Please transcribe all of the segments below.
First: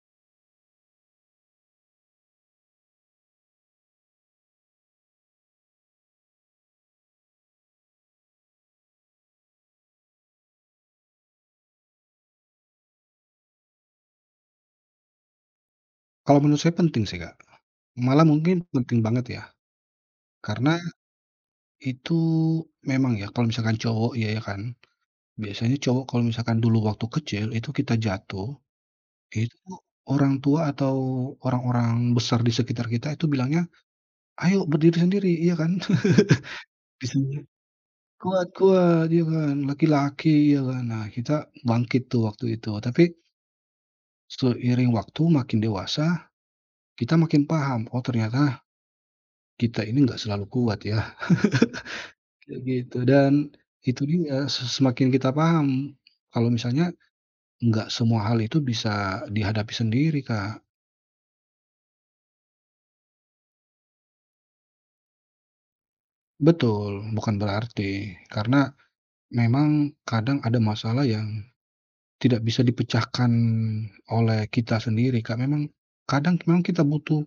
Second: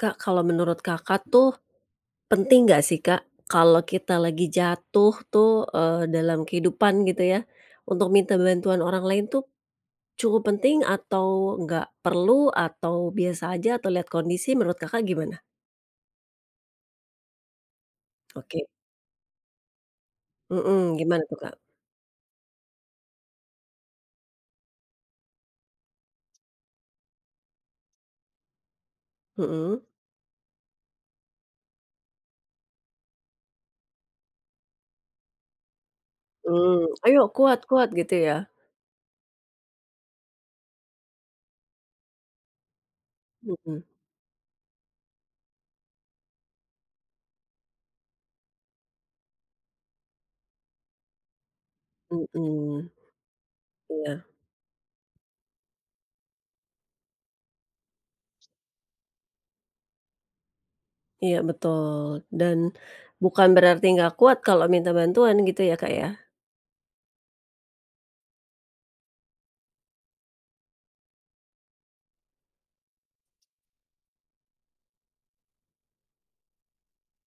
Kak, kalau menurut Kakak tuh penting nggak sih, Kak, kalau kita lagi jatuh tuh, dalam kehidupan gitu ya, untuk minta bantuan orang lain tuh cukup penting atau nggak perlu atau biasa aja atau lihat kondisi menurut Kakak gimana? Kalau menurut saya penting sih, Kak. Malah mungkin Oke, penting banget ya, karena mhm, gimana tuh, Kak? itu memang ya kalau misalkan cowok ya kan, biasanya cowok kalau misalkan dulu waktu kecil itu kita jatuh, itu Mhm, orang tua atau orang-orang besar di sekitar kita itu bilangnya, "Ayo berdiri sendiri," iya kan? mmm, "Ayo Disini kuat kuat," gitu ya? kuat kuat, iya kan, laki-laki, ya kan. Nah, kita bangkit tuh waktu itu, tapi Mhm, seiring waktu makin dewasa, kita makin paham, oh ternyata kita ini nggak selalu kuat ya. Kayak mhm, gitu dan itu iya dia semakin kita paham kalau misalnya nggak semua hal itu bisa dihadapi sendiri, Kak. iya betul, dan bukan berarti nggak kuat kalau minta bantuan gitu ya, Kak, ya? Betul, bukan berarti karena memang kadang ada masalah yang tidak bisa dipecahkan oleh kita sendiri, Kak. Memang kadang memang kita butuh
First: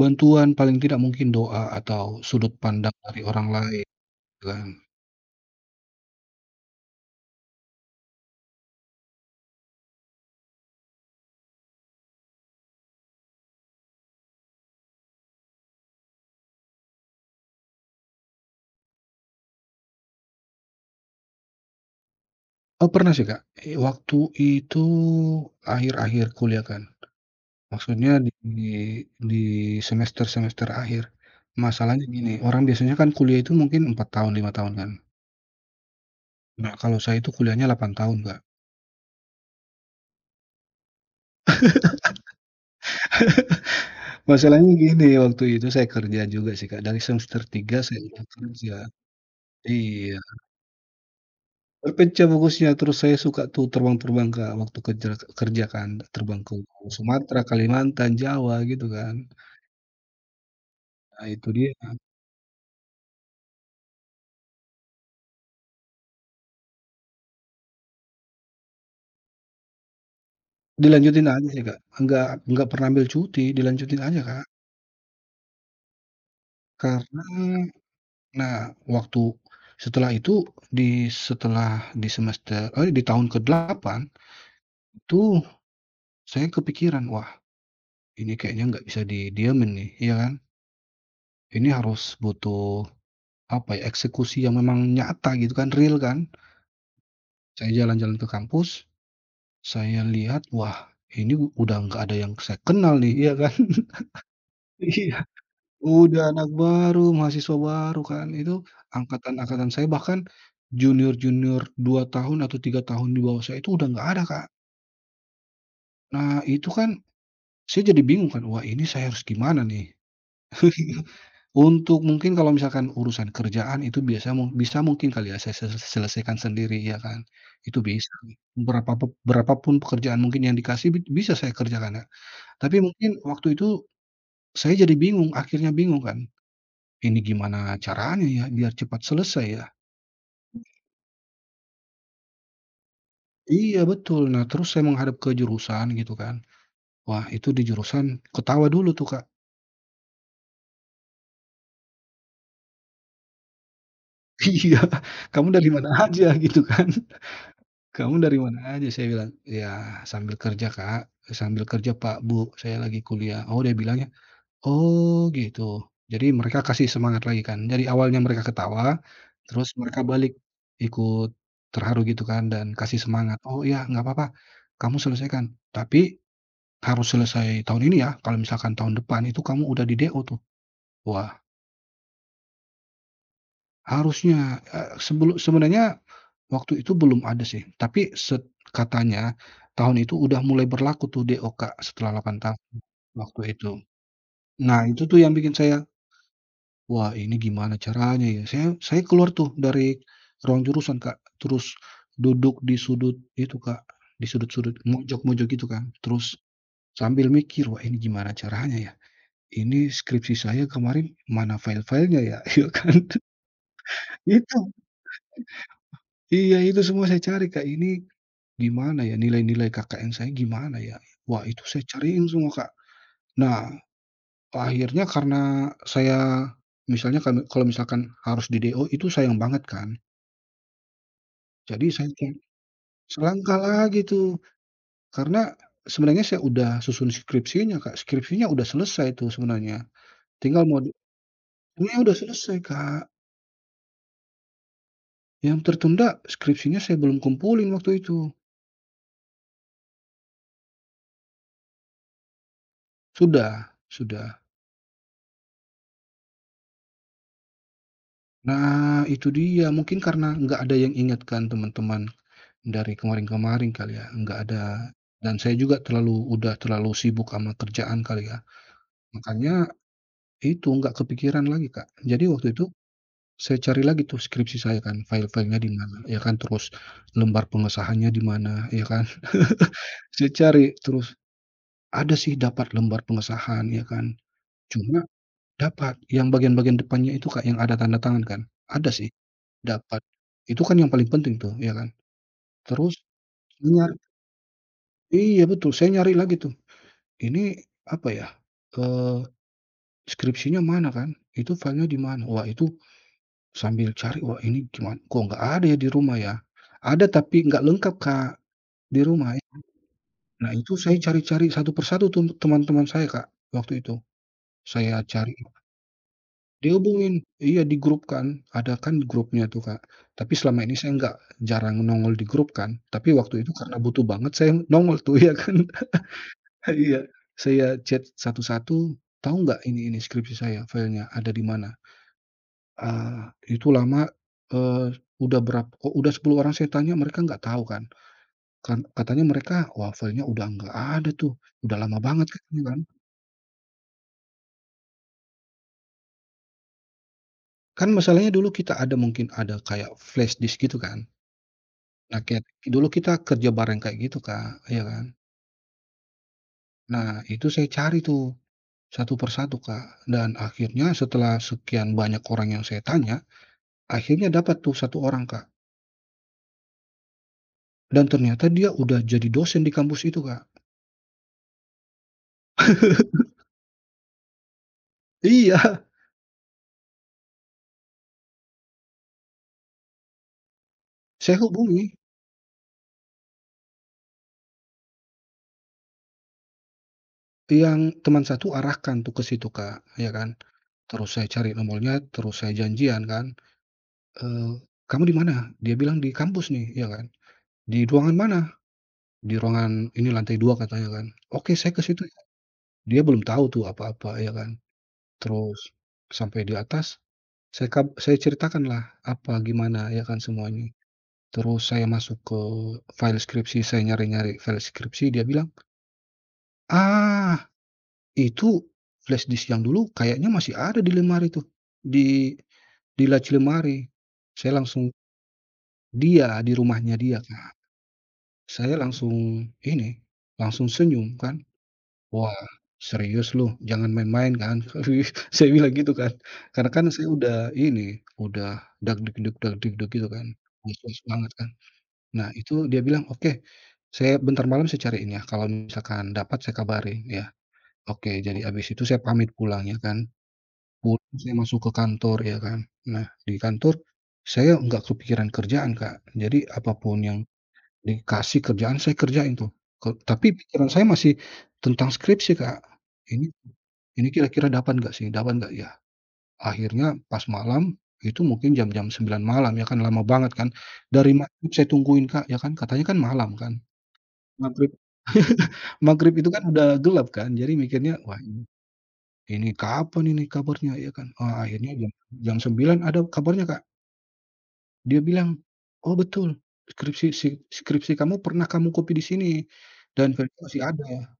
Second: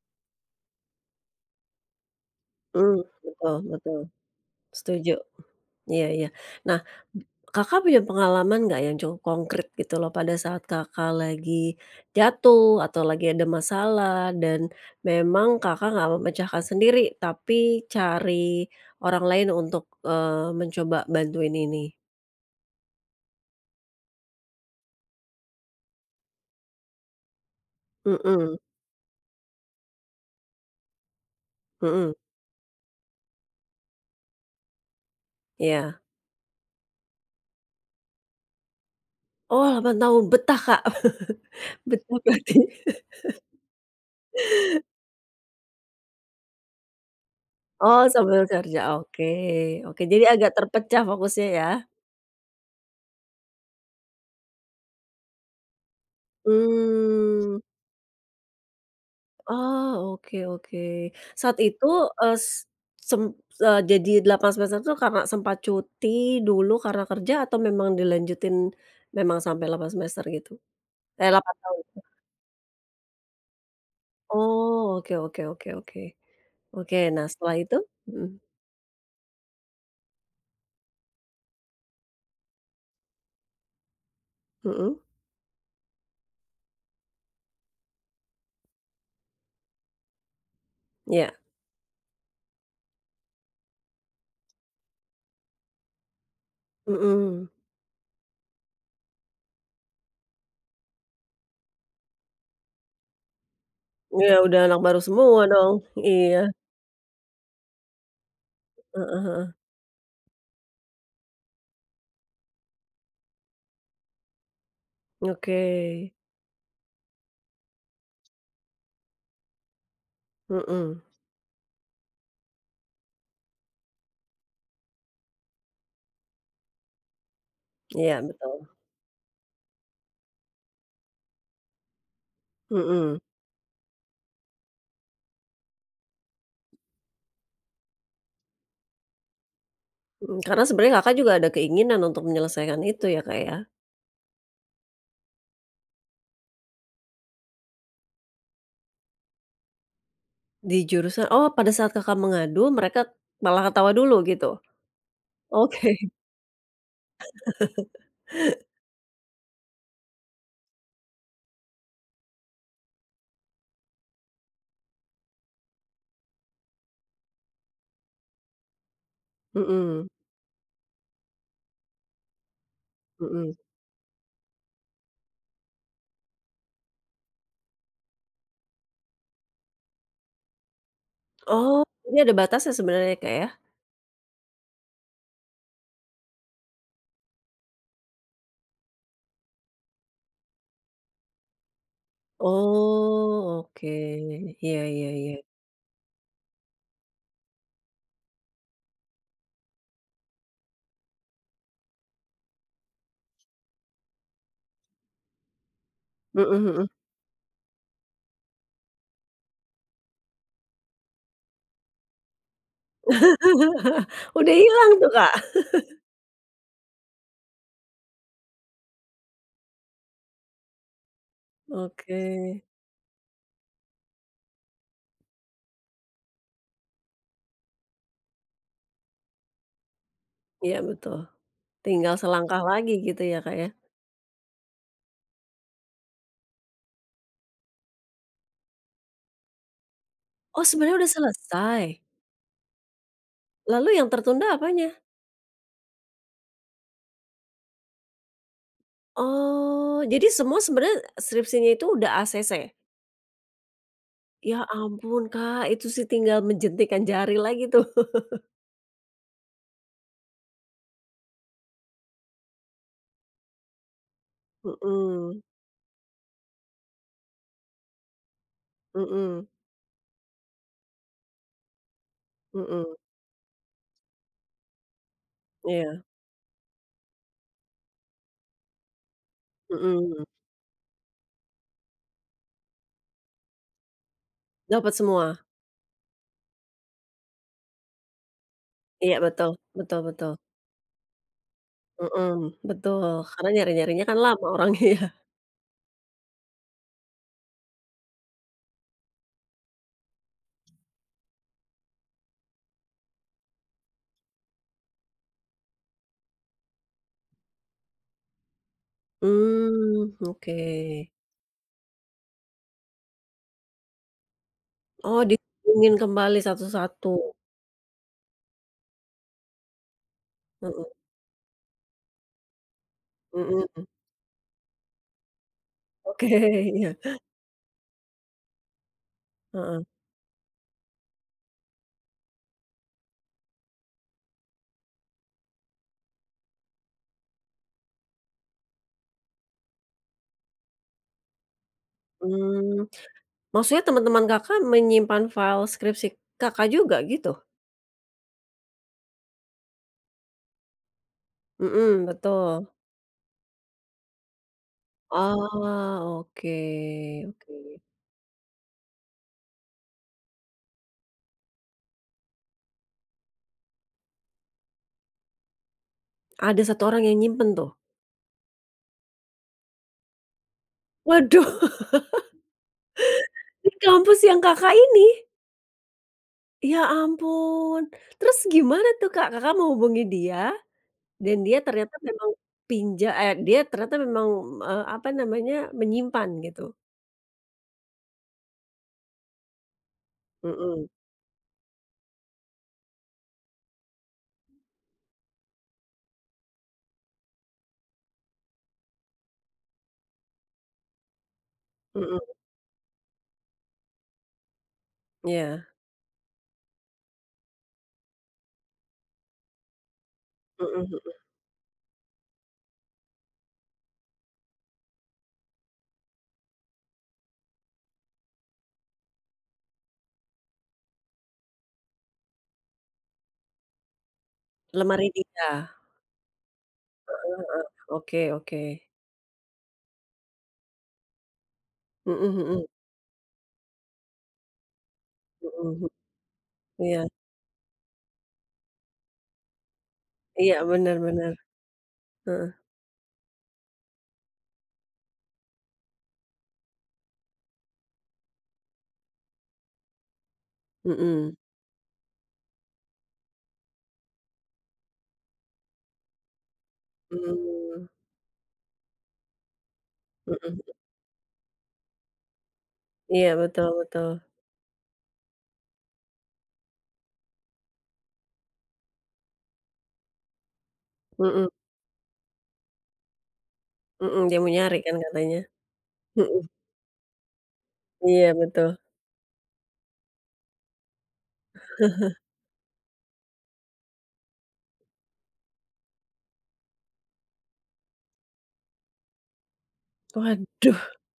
bantuan paling tidak mungkin doa atau sudut pandang Mmm, dari orang betul lain betul, gitu kan. setuju. Iya iya. Nah, Kakak punya pengalaman nggak yang cukup konkret gitu loh pada saat Kakak lagi jatuh atau lagi ada masalah dan memang Kakak nggak memecahkan sendiri, tapi cari orang lain untuk, eee, mencoba bantuin ini? Oh, pernah sih, Kak, waktu itu akhir-akhir kuliah kan. Maksudnya di Mhm di semester-semester akhir. Masalahnya mhm, gini, orang biasanya kan kuliah itu mungkin 4 tahun, 5 tahun kan. iya. Nah, kalau saya itu kuliahnya 8 tahun, Kak. Oh 8 tahun, betah, Kak? Betah berarti? Masalahnya gini, waktu itu saya kerja juga sih, Kak. Dari semester 3 saya Oh Iya, udah sambil kerja. kerja, oke oke, Iya, jadi agak terpecah fokusnya ya? terpecah fokusnya. Terus saya suka tuh terbang-terbang, Kak, waktu kerja kerja kan. Terbang ke Sumatera, Hmm. Kalimantan, Jawa gitu kan. Oh, oke oke. Nah, itu Saat dia. itu, eee, s sem eee, jadi 8 semester tuh karena sempat cuti dulu karena kerja atau memang dilanjutin memang sampai 8 semester gitu? Dilanjutin Eh, aja 8 sih, Kak. tahun? nggak nggak pernah ambil cuti, dilanjutin aja, Kak. Oh, oke oke oke oke. Oke, Karena nah setelah itu? Mhm, nah, waktu setelah itu di setelah di semester eh, di tahun ke-8 mhm, itu saya kepikiran, "Wah, ini kayaknya nggak bisa didiamin nih," iya kan? iya, Ini harus butuh, apa ya, eksekusi yang memang nyata gitu kan, real kan. mhm. Saya jalan-jalan ke kampus, saya lihat, wah, ini udah nggak ada yang saya kenal nih, iya kan? Iya, udah anak baru semua dong. Udah Iya, anak baru, mahasiswa baru kan, itu heeh heeh. angkatan-angkatan saya bahkan junior-junior 2 tahun atau 3 tahun di bawah saya itu udah nggak ada, Kak. Oke, Nah itu kan saya jadi bingung kan, wah ini saya harus gimana nih? mhm, Untuk mungkin kalau misalkan urusan kerjaan itu biasa mu bisa mungkin kali ya saya selesaikan sendiri ya kan, itu bisa. iya betul, Berapa pekerjaan mungkin yang dikasih bisa saya kerjakan ya. Tapi mungkin mhm, waktu itu saya jadi bingung, akhirnya bingung kan, ini gimana caranya ya biar cepat selesai ya? mhm, karena sebenarnya Kakak juga ada keinginan untuk menyelesaikan itu ya, Kak, ya? Iya betul. Nah terus saya menghadap ke jurusan gitu kan. Wah itu di jurusan ketawa dulu tuh Kak. Di jurusan oh pada saat Kakak mengadu mereka malah ketawa dulu gitu? Iya, "Kamu dari mana Oke. aja?" Gitu kan. "Kamu dari mana aja?" Saya bilang, "Ya sambil kerja Kak, sambil kerja Pak, Bu, saya lagi kuliah." Oh dia bilangnya, "Oh gitu." Jadi mereka kasih semangat lagi kan. Jadi awalnya mereka ketawa, terus mereka Mhm balik ikut terharu gitu kan dan kasih semangat, mhm. "Oh ya nggak apa-apa, kamu selesaikan." Tapi harus selesai tahun ini ya, kalau misalkan tahun depan itu kamu udah di DO tuh. Wah, Oh, jadi ada batasnya sebenarnya Kak ya? harusnya, sebenarnya waktu itu belum ada sih, tapi katanya tahun itu udah mulai berlaku tuh DO, Kak, setelah 8 tahun waktu Oh, itu. oke. Iya Nah, itu iya tuh yang iya. bikin saya, "Wah, ini gimana caranya ya?" Saya keluar tuh dari ruang jurusan, Kak, terus duduk di sudut itu, Kak, di sudut-sudut, mojok-mojok gitu kan, terus Mhm mhm. sambil mikir, "Wah, ini gimana caranya ya?" Ini skripsi saya kemarin mana file-filenya ya? Ya kan? Udah Itu hilang tuh Kak. iya itu semua saya cari, Kak, ini gimana ya nilai-nilai KKN saya gimana ya? Wah itu saya Oke. cariin semua, Kak. Nah, akhirnya karena saya misalnya kan kalau misalkan harus di-DO itu sayang banget kan. Iya betul. Jadi saya Tinggal kayak selangkah lagi gitu ya Kak selangkah ya? lagi tuh, karena sebenarnya saya udah susun skripsinya, Kak, skripsinya udah selesai tuh sebenarnya, Oh tinggal mau di sebenarnya udah selesai? sebenarnya udah selesai, Kak. Lalu yang tertunda apanya? Yang tertunda skripsinya saya belum kumpulin waktu itu. Oh, jadi semua sebenarnya skripsinya itu udah ACC? Sudah sudah. Ya ampun, Kak, itu sih tinggal menjentikan jari lagi tuh. Nah itu dia, mungkin karena nggak ada yang ingatkan teman-teman dari kemarin-kemarin kali ya, nggak ada dan Mhm, saya juga udah terlalu sibuk sama kerjaan kali ya. mhm, Makanya itu, nggak kepikiran lagi, Kak. Jadi waktu itu mhm, saya cari lagi tuh skripsi saya kan, file-filenya di mana, iya, ya kan, terus lembar pengesahannya di mana, ya kan. mhm, Saya cari terus, ada sih dapat lembar pengesahan, ya kan. dapat Cuma semua. dapat, yang bagian-bagian depannya itu Kak, yang ada tanda tangan kan? Ada sih, Iya betul, betul dapat. betul, Itu kan yang paling penting tuh, ya kan? mhm, Terus betul, karena saya nyari, nyari-nyarinya kan lama orangnya ya. iya betul, saya nyari lagi tuh, ini apa ya, eee, skripsinya mana kan? Itu filenya di mana? Wah itu sambil cari, wah ini gimana kok nggak ada ya di rumah ya? Ada tapi nggak lengkap Kak, di rumah. Mmm, Nah oke. itu saya cari-cari satu persatu tuh teman-teman saya Kak, waktu itu. Saya Oh, cari dihubungin kembali satu-satu. dihubungin, iya di grup kan, ada kan grupnya tuh, Kak. Tapi selama ini Mhm, saya nggak jarang nongol di grup kan, tapi waktu itu karena mhm, butuh banget saya nongol tuh, ya kan. oke, iya, Iya, saya chat satu-satu, "Tahu nggak heeh, ini skripsi saya filenya ada di mana?" Ah, itu lama, eee, udah berapa? Kok udah 10 orang saya tanya mereka nggak tahu kan. Kan katanya mereka, "Wah filenya udah nggak ada tuh, udah lama banget," katanya kan. mmm, maksudnya teman-teman Kakak menyimpan file skripsi Kakak juga gitu? Kan masalahnya dulu kita ada mungkin ada kayak flashdisk gitu kan. Mhm, Nah, kayak betul. dulu kita kerja bareng kayak gitu, Kak, ya kan. Oh, oke Nah, itu oke. saya cari tuh, satu persatu Kak, dan akhirnya setelah sekian banyak orang yang saya tanya, akhirnya dapat tuh satu orang, Kak, Ada satu orang yang nyimpen tuh. dan ternyata dia udah jadi dosen di kampus itu, Kak. Waduh, di kampus yang Kakak ini? Iya, Ya ampun. Terus gimana tuh, Kak? Kakak menghubungi dia dan saya dia hubungi, ternyata memang dia ternyata memang, apa namanya, menyimpan gitu? yang teman satu arahkan tuh ke situ, Kak, ya kan. Mhm, Terus saya cari nomornya, terus saya janjian kan, "Kamu di mana?" Dia bilang, "Di kampus nih," ya kan. "Di ruangan mana?" "Di ruangan ini lantai 2 katanya kan. "Oke, saya ke situ." mhm, Dia belum tahu tuh apa-apa, ya kan. iya, Terus sampai di atas, saya ceritakanlah apa, gimana, ya kan semuanya. mhm mhm. Terus saya masuk ke file skripsi, saya nyari-nyari file skripsi, dia bilang, "Ah, itu flash disk yang dulu kayaknya masih ada di lemari tuh, di di laci lemari." Saya langsung, Lemari dia? dia di rumahnya dia, kan. Heeh, oke Saya oke. langsung ini, langsung senyum kan. Mhm Wah, mhm serius lu? Jangan main-main kan? Saya mhm bilang mhm. gitu kan. Karena kan Iya saya udah ini, udah dagdugdug-dagdugdug gitu kan, iya, bener antusias banget bener. kan. Nah Heeh, itu dia bilang, "Oke, saya bentar malam saya cariin ya, kalau misalkan dapat saya kabarin ya." Oke, jadi abis itu saya pamit pulang ya kan, pulang saya mhm, masuk ke kantor ya kan. Nah di kantor, saya nggak kepikiran kerjaan, Kak. Jadi apapun yang mmm, dikasih kerjaan saya kerjain tuh, ke tapi pikiran mhm. saya masih tentang skripsi, Kak. Ini Iya, betul ini betul. kira-kira dapat nggak sih, dapat nggak ya? Akhirnya pas malam, itu mungkin jam-jam 9 malam ya kan lama banget kan. Dari Mhm maghrib saya tungguin Kak, ya kan katanya kan malam kan. mhm, dia mau Maghrib nyari kan katanya? maghrib itu Mhm. kan udah gelap kan, jadi mikirnya, "Wah Iya ini betul. ini kapan ini kabarnya?" Ya kan. Oh akhirnya jam jam sembilan ada kabarnya Kak. Dia bilang, "Oh betul, skripsi kamu pernah kamu copy di sini, dan masih Waduh, ada."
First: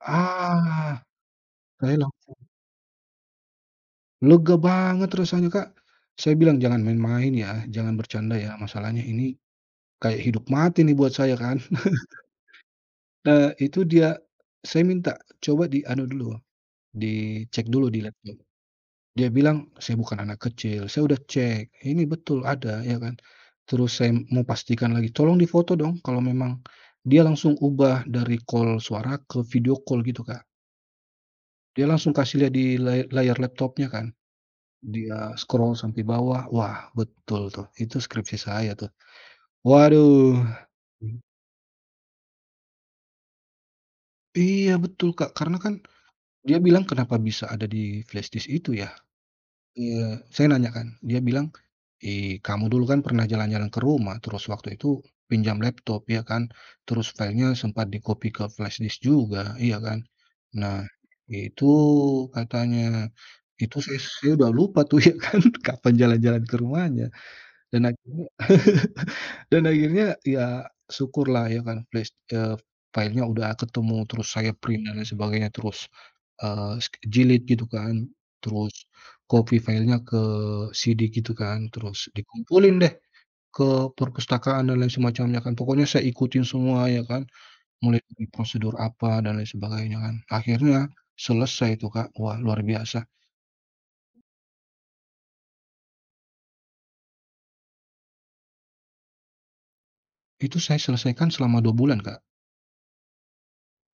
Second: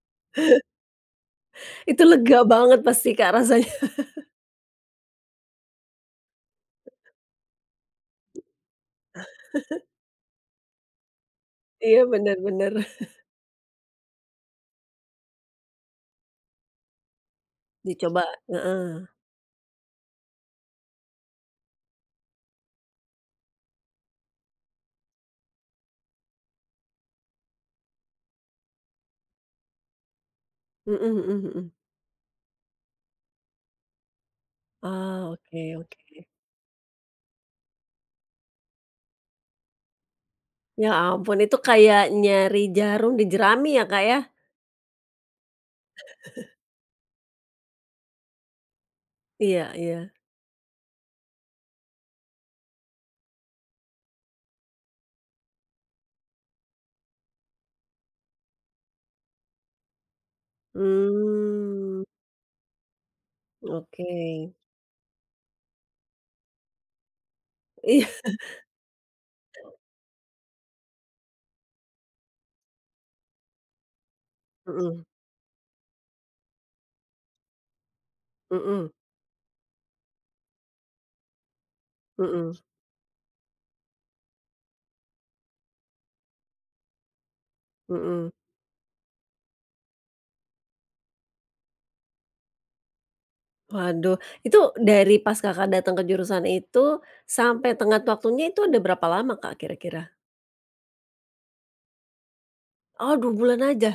Ah, saya itu langsung lega banget pasti Kak rasanya. lega banget rasanya, Kak. Saya bilang, "Jangan main-main ya, jangan bercanda ya, masalahnya ini kayak hidup mati nih buat saya kan." Iya bener bener. Nah, itu dia saya minta, "Coba di anu dulu, dicek dulu di Dicoba laptop." heeh. Dia bilang, "Saya bukan anak kecil, saya udah cek, ini betul ada," ya kan. Terus saya mau pastikan lagi, "Tolong difoto dong," kalau memang dia langsung ubah dari call suara ke video call gitu, Kak. Mhm mhm mhm. Dia langsung kasih lihat di layar laptopnya kan. Dia Oh oke scroll sampai oke. bawah, wah betul tuh, itu skripsi saya tuh. Waduh, Ya mmm, ampun itu kayak nyari jarum di jerami ya Kak ya? iya betul, Kak, karena kan dia bilang, "Kenapa bisa ada di flashdisk itu ya?" Iya iya. Iya, saya nanya kan, dia bilang, "Ih, kamu dulu kan pernah jalan-jalan ke rumah, terus waktu itu pinjam laptop ya kan, terus filenya sempat di-copy ke flashdisk juga, iya kan?" Nah, itu Mmm, katanya, itu saya oke. saya udah lupa tuh ya kan, kapan jalan-jalan ke rumahnya dan Iya, akhirnya, dan akhirnya ya syukurlah ya kan filenya udah ketemu, terus saya print dan mhm, lain sebagainya, terus, jilid gitu kan, terus mhm, copy filenya ke CD gitu kan, terus mhm, dikumpulin deh ke perpustakaan dan lain semacamnya kan. Pokoknya saya ikutin semua ya kan, mulai dari mhm. prosedur apa dan lain sebagainya kan. Akhirnya selesai itu Kak, wah luar biasa. Waduh, itu dari pas Kakak datang ke jurusan itu, sampai tenggat waktunya itu ada berapa lama Kak kira-kira? Itu saya selesaikan selama 2 bulan Kak. Oh 2 bulan aja,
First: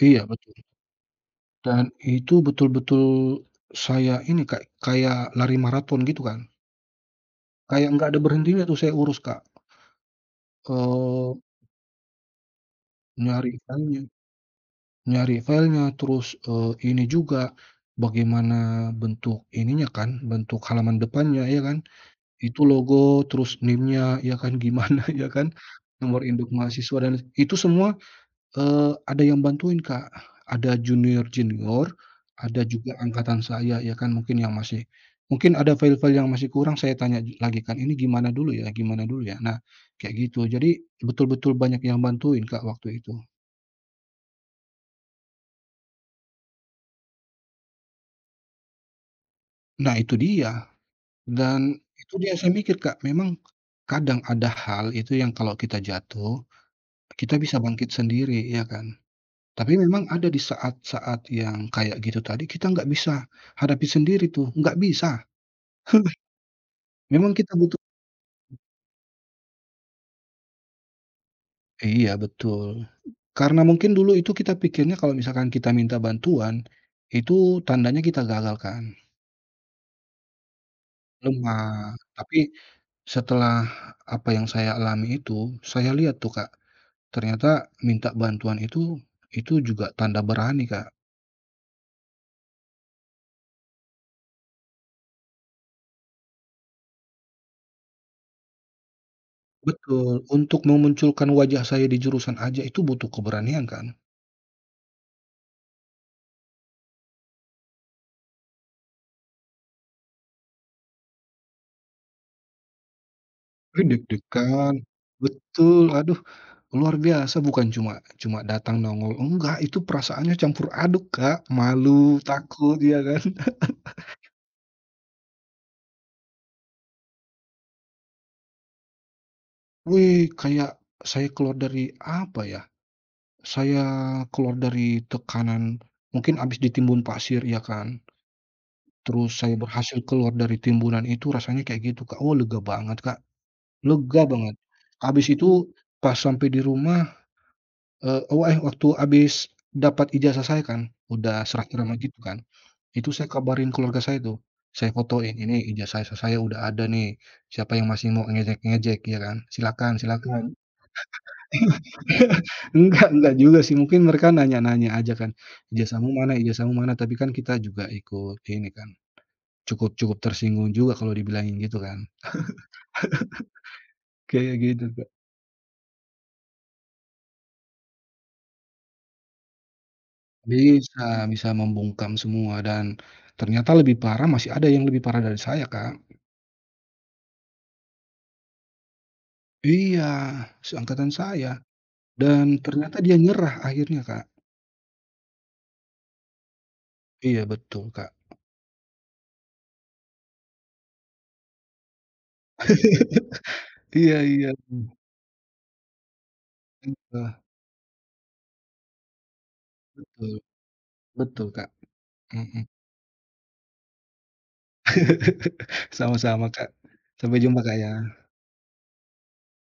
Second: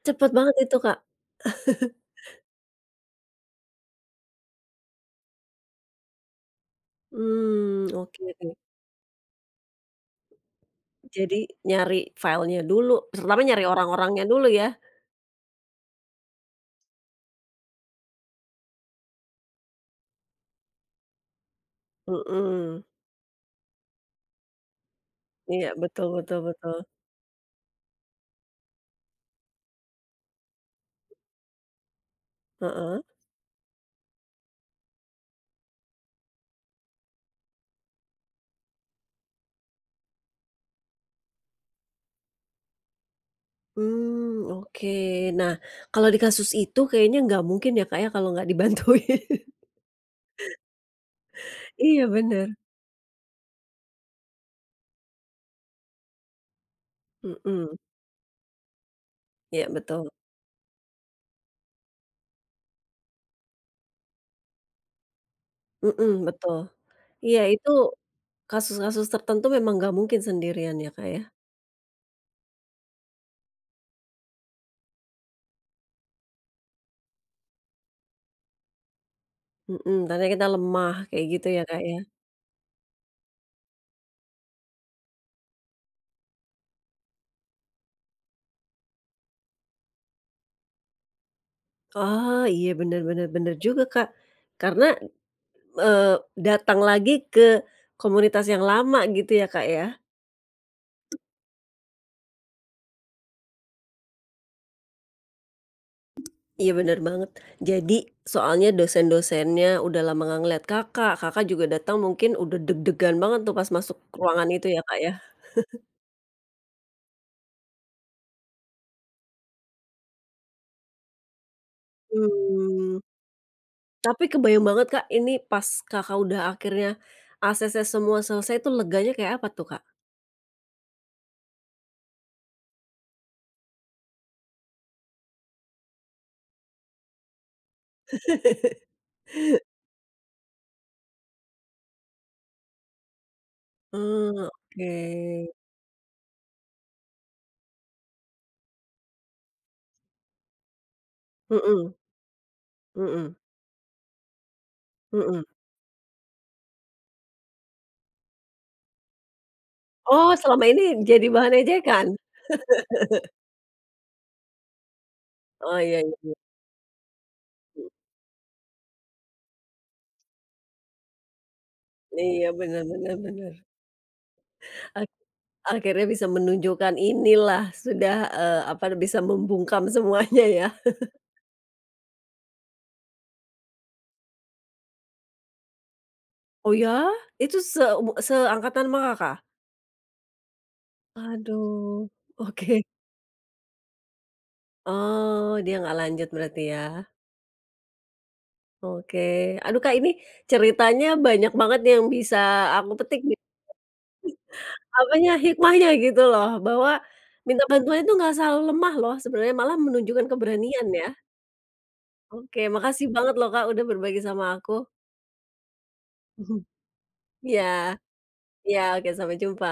Iya cepet betul. banget itu Kak. Dan itu betul-betul saya ini, Kak, kayak lari maraton gitu kan. Mmm, Kayak nggak ada oke oke. berhentinya tuh saya urus, Kak. Eee, Jadi nyari filenya dulu, terutama nyari nyari filenya orang-orangnya dulu ya? nyari filenya, terus, ini juga, bagaimana bentuk ininya kan, bentuk halaman depannya, ya kan. Itu Mhm. logo, terus NIM-nya, ya kan, gimana, ya kan, Iya, betul nomor betul induk betul. mahasiswa dan itu semua ada yang bantuin, Kak. Ada junior-junior, ada juga Heeh. angkatan saya ya kan mungkin yang masih mungkin ada file-file yang masih kurang saya tanya lagi kan, "Ini gimana dulu ya gimana dulu ya?" Nah, kayak gitu. Jadi betul-betul banyak yang bantuin, Kak, waktu itu. Mmm, oke. Nah, kalau di kasus itu kayaknya nggak mungkin ya, Kak, ya, kalau nggak dibantuin. Nah itu dia, dan Iya, itu dia bener. saya mikir, Kak, memang kadang ada hal itu yang kalau kita jatuh, kita bisa Mhm. bangkit sendiri ya kan. Iya, Tapi memang betul. ada di saat-saat yang kayak gitu tadi kita nggak bisa hadapi sendiri tuh, nggak bisa. Mhm, betul. Memang Iya, kita itu butuh, kasus-kasus tertentu memang nggak mungkin sendirian ya, Kak, ya? iya betul. Karena mungkin dulu itu kita pikirnya kalau misalkan kita minta bantuan, itu tandanya kita gagal kan, Mhm, tandanya kita lemah, kayak gitu ya, Kak, lemah. ya? Tapi setelah apa yang saya alami itu, saya lihat tuh Kak, ternyata minta bantuan itu juga tanda berani Kak. Oh, iya, bener bener bener juga, Kak. Karena Eee, datang lagi ke komunitas yang lama gitu ya, Kak, ya? Betul, untuk memunculkan wajah saya di jurusan aja itu butuh keberanian kan. Iya bener banget. Jadi soalnya dosen-dosennya udah lama nggak ngeliat Kakak, Kakak juga datang mungkin udah deg-degan banget tuh pas Wih masuk ruangan itu deg-degan, ya, Kak, ya? betul, aduh luar biasa bukan cuma cuma datang nongol, enggak itu perasaannya campur aduk, Kak, malu, takut, ya Mmm, kan. tapi kebayang banget, Kak, ini pas Kakak udah akhirnya ACC semua selesai tuh leganya kayak apa tuh, Kak? Wih, kayak saya keluar dari apa ya, saya keluar dari tekanan mungkin abis ditimbun pasir ya kan, terus saya berhasil keluar dari timbunan itu rasanya kayak gitu, Kak, oh lega banget, Kak, lega Oh, banget. Habis oke. itu pas sampai di rumah, oh, eh, waktu habis dapat ijazah saya kan, udah serah terima Mhm gitu kan. Itu saya mhm kabarin keluarga saya tuh, saya fotoin, mhm. "Ini ijazah saya udah ada nih, siapa yang masih mau ngejek-ngejek," ya kan, "silakan Oh, silakan." selama ini jadi bahan ejekan? Enggak juga sih, mungkin mereka nanya-nanya aja kan, Oh, iya "Ijazahmu mana iya. ijazahmu mana?" Tapi kan kita juga Iya. ikut ini kan, cukup cukup tersinggung juga kalau dibilangin gitu kan. Iya, benar-benar benar. Benar. Kayak gitu, Kak. Ak akhirnya bisa menunjukkan inilah sudah, apa, bisa membungkam semuanya ya. Bisa bisa membungkam semua dan ternyata lebih parah masih ada yang lebih parah dari saya, Kak. "Oh ya? Itu seangkatan sama Kakak?" Iya, seangkatan saya Aduh, dan oke. ternyata dia nyerah akhirnya, Kak. Oh, dia nggak lanjut berarti ya? Iya betul, Kak. Oke. Aduh, Kak, ini ceritanya banyak banget yang bisa aku petik nih, Iya iya, apanya, hikmahnya gitu loh, bahwa minta bantuan itu nggak selalu lemah loh sebenarnya, malah menunjukkan betul keberanian ya. betul, Kak, Oke, mhm. makasih banget loh, Kak, udah berbagi sama aku. Sama-sama, Kak. Sampai jumpa, Ya. Kak, ya. Iya, oke sampai jumpa.